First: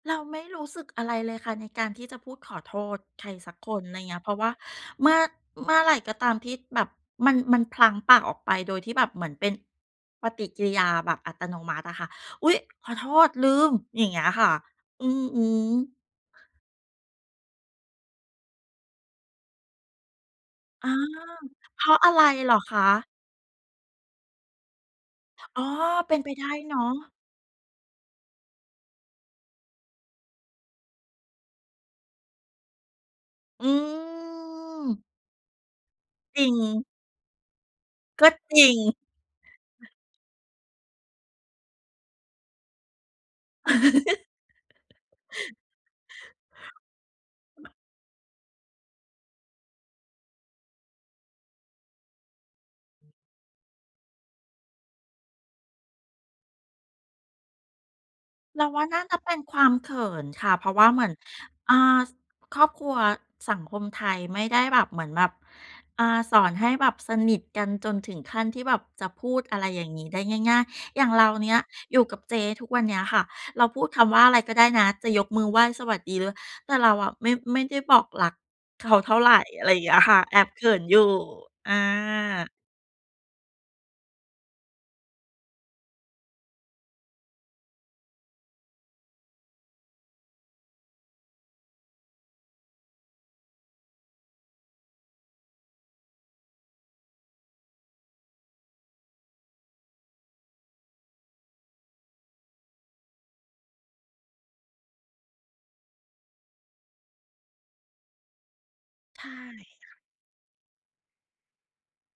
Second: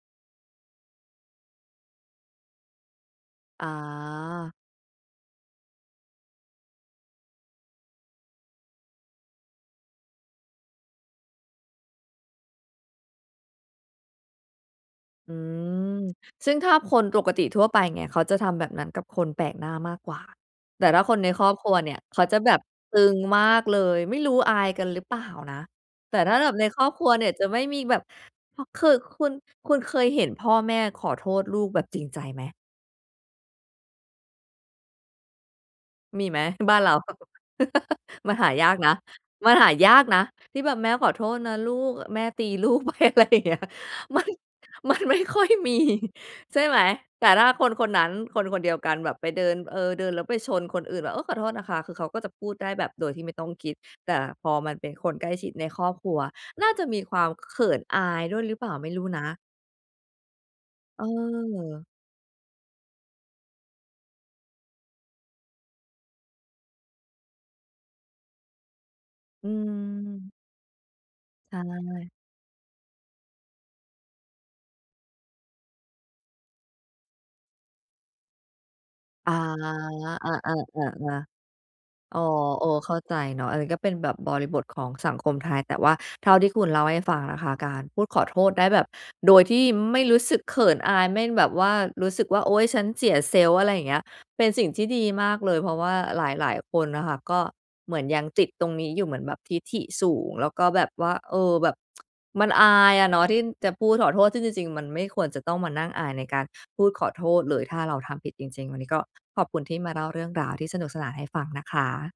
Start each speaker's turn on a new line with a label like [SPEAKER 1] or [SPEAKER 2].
[SPEAKER 1] เราไม่รู้สึกอะไรเลยค่ะในการที่จะพูดขอโทษใครสัก
[SPEAKER 2] อ
[SPEAKER 1] คน ไรเงี้ย เพราะว่า
[SPEAKER 2] า
[SPEAKER 1] เมื่อ เมื่อไรก็ตามที่แบบมัน มันพลั้งปากออกไปโดยที่แบบเหมือนเป็นปฏิกิริยาแบบอัตโนมัติอะค่ะ "อุ๊ย ขอโทษ ลืม" อย่างเงี้ยค่ะ อือ
[SPEAKER 2] อื
[SPEAKER 1] ฮึ
[SPEAKER 2] ม ซึ่งถ้าคนปกติทั่วไป เงี้ย เขาจะทำแบบนั้นกับคนแปลกหน้ามากกว่า แต่
[SPEAKER 1] อา
[SPEAKER 2] ถ้าคนในครอบครัว
[SPEAKER 1] เพ
[SPEAKER 2] เ
[SPEAKER 1] ร
[SPEAKER 2] นี่
[SPEAKER 1] า
[SPEAKER 2] ย
[SPEAKER 1] ะอะ
[SPEAKER 2] เข
[SPEAKER 1] ไร
[SPEAKER 2] าจะ
[SPEAKER 1] เ
[SPEAKER 2] แบ
[SPEAKER 1] หร
[SPEAKER 2] บ
[SPEAKER 1] อคะ?
[SPEAKER 2] ตึงมากเลย ไม่รู้อายกันหรือเปล่าน
[SPEAKER 1] อ
[SPEAKER 2] ะ
[SPEAKER 1] ๋อ เ
[SPEAKER 2] แ
[SPEAKER 1] ป
[SPEAKER 2] ต
[SPEAKER 1] ็
[SPEAKER 2] ่
[SPEAKER 1] นไ
[SPEAKER 2] ถ
[SPEAKER 1] ป
[SPEAKER 2] ้า
[SPEAKER 1] ได
[SPEAKER 2] แบ
[SPEAKER 1] ้
[SPEAKER 2] บใน
[SPEAKER 1] เน
[SPEAKER 2] ค
[SPEAKER 1] า
[SPEAKER 2] รอ
[SPEAKER 1] ะ
[SPEAKER 2] บครัวเนี่ยจะไม่มีแบบ พอ คือคุณ คุณเคยเห็นพ่อแม่ขอโทษลูกแบบจริงใจไหม?
[SPEAKER 1] อืม
[SPEAKER 2] มีไ
[SPEAKER 1] จ
[SPEAKER 2] หม
[SPEAKER 1] ริ
[SPEAKER 2] บ้า
[SPEAKER 1] ง
[SPEAKER 2] นเรา
[SPEAKER 1] ก็
[SPEAKER 2] มันหา
[SPEAKER 1] จร
[SPEAKER 2] ย
[SPEAKER 1] ิ
[SPEAKER 2] าก
[SPEAKER 1] ง
[SPEAKER 2] นะ มันหายากนะที่แบบ "แม่ขอโทษนะลูก แม่ตีลูกไป" อะไรอย่างเงี้ย มัน มันไม่ค่อยมี ใช่ไหม แต่ถ้าคนคนนั้น คนคนเดียวกันแบบไปเดิน เออ เดินแล้วไปชนคนอื่นแบบ เออ ขอโทษนะคะ คือเขาก็จะพูดได้แบบโดยที่ไม่ต้องคิด แต่พอมันเป็นคนใกล้ชิดในครอบครัว น่าจะมีความเขินอายด้วยหรือ
[SPEAKER 1] เ
[SPEAKER 2] เ
[SPEAKER 1] ร
[SPEAKER 2] ปล
[SPEAKER 1] า
[SPEAKER 2] ่า
[SPEAKER 1] ว่
[SPEAKER 2] ไ
[SPEAKER 1] า
[SPEAKER 2] ม่
[SPEAKER 1] น
[SPEAKER 2] ร
[SPEAKER 1] ่
[SPEAKER 2] ู
[SPEAKER 1] า
[SPEAKER 2] ้
[SPEAKER 1] จะ
[SPEAKER 2] นะ
[SPEAKER 1] เป็นความเขินค่ะ เพราะว่าเ
[SPEAKER 2] เ
[SPEAKER 1] หมือน อ่
[SPEAKER 2] ออ
[SPEAKER 1] า ส ครอบครัว สังคมไทยไม่ได้แบบเหมือนแบบ อ่า สอนให้แบบสนิทกันจนถึงขั้นที่แบบจะพูด
[SPEAKER 2] อื
[SPEAKER 1] อะไรอย่างงี้ได้
[SPEAKER 2] ม
[SPEAKER 1] ง่าย ๆ อย่างเราเน
[SPEAKER 2] ใ
[SPEAKER 1] ี
[SPEAKER 2] ช
[SPEAKER 1] ่ยอยู่
[SPEAKER 2] ่
[SPEAKER 1] กับเจ๊ทุกวันเนี้ยค่ะ เราพูดคำว่าอะไรก็ได้นะ จะยกมือไหว้ สวัสดี ล แต่เราอะไม่ ไม่ได้บอกรัก เขา เท่าไ
[SPEAKER 2] อ
[SPEAKER 1] ร
[SPEAKER 2] า
[SPEAKER 1] อะไรเงี้ยค่ะ แอบ
[SPEAKER 2] อา
[SPEAKER 1] เขินอยู่
[SPEAKER 2] ๆ ๆ
[SPEAKER 1] อ
[SPEAKER 2] ๆ อ๋อ
[SPEAKER 1] า
[SPEAKER 2] เออ เข้าใจเนาะ อันเนี้ยก็เป็นแบบบริบทของสังคมไทย แต่ว่าเท่าที่คุณเล่าให้ฟังนะคะ การพูดขอโทษได้แบบโดยที่ไม่รู้สึกเขินอาย ไม่แบบว่ารู้สึกว่า โอ๊ย ฉันเสีย Self อะไรอย่างเงี้ย เป็นสิ่งที่ดีมากเลย เพราะว่าหลาย ๆ คนน่ะค่ะ ก็เหมือนยังติดตรงนี้อยู่ เหมือนแบบทิฐิสูง แล้วก็แบบว่า เออ แบบ มันอายอะเนาะที่จะพูดขอโทษ ซึ่งจริง ๆ มันไม่ควรจะต้องมานั่งอายในการพูดขอโทษเลย ถ้าเราทำผิดจริง ๆ วันนี้ก็
[SPEAKER 1] ใช่
[SPEAKER 2] ขอบคุณที่
[SPEAKER 1] ค
[SPEAKER 2] ม
[SPEAKER 1] ่
[SPEAKER 2] า
[SPEAKER 1] ะ
[SPEAKER 2] เล่าเรื่องราวที่สนุกสนานให้ฟังนะคะ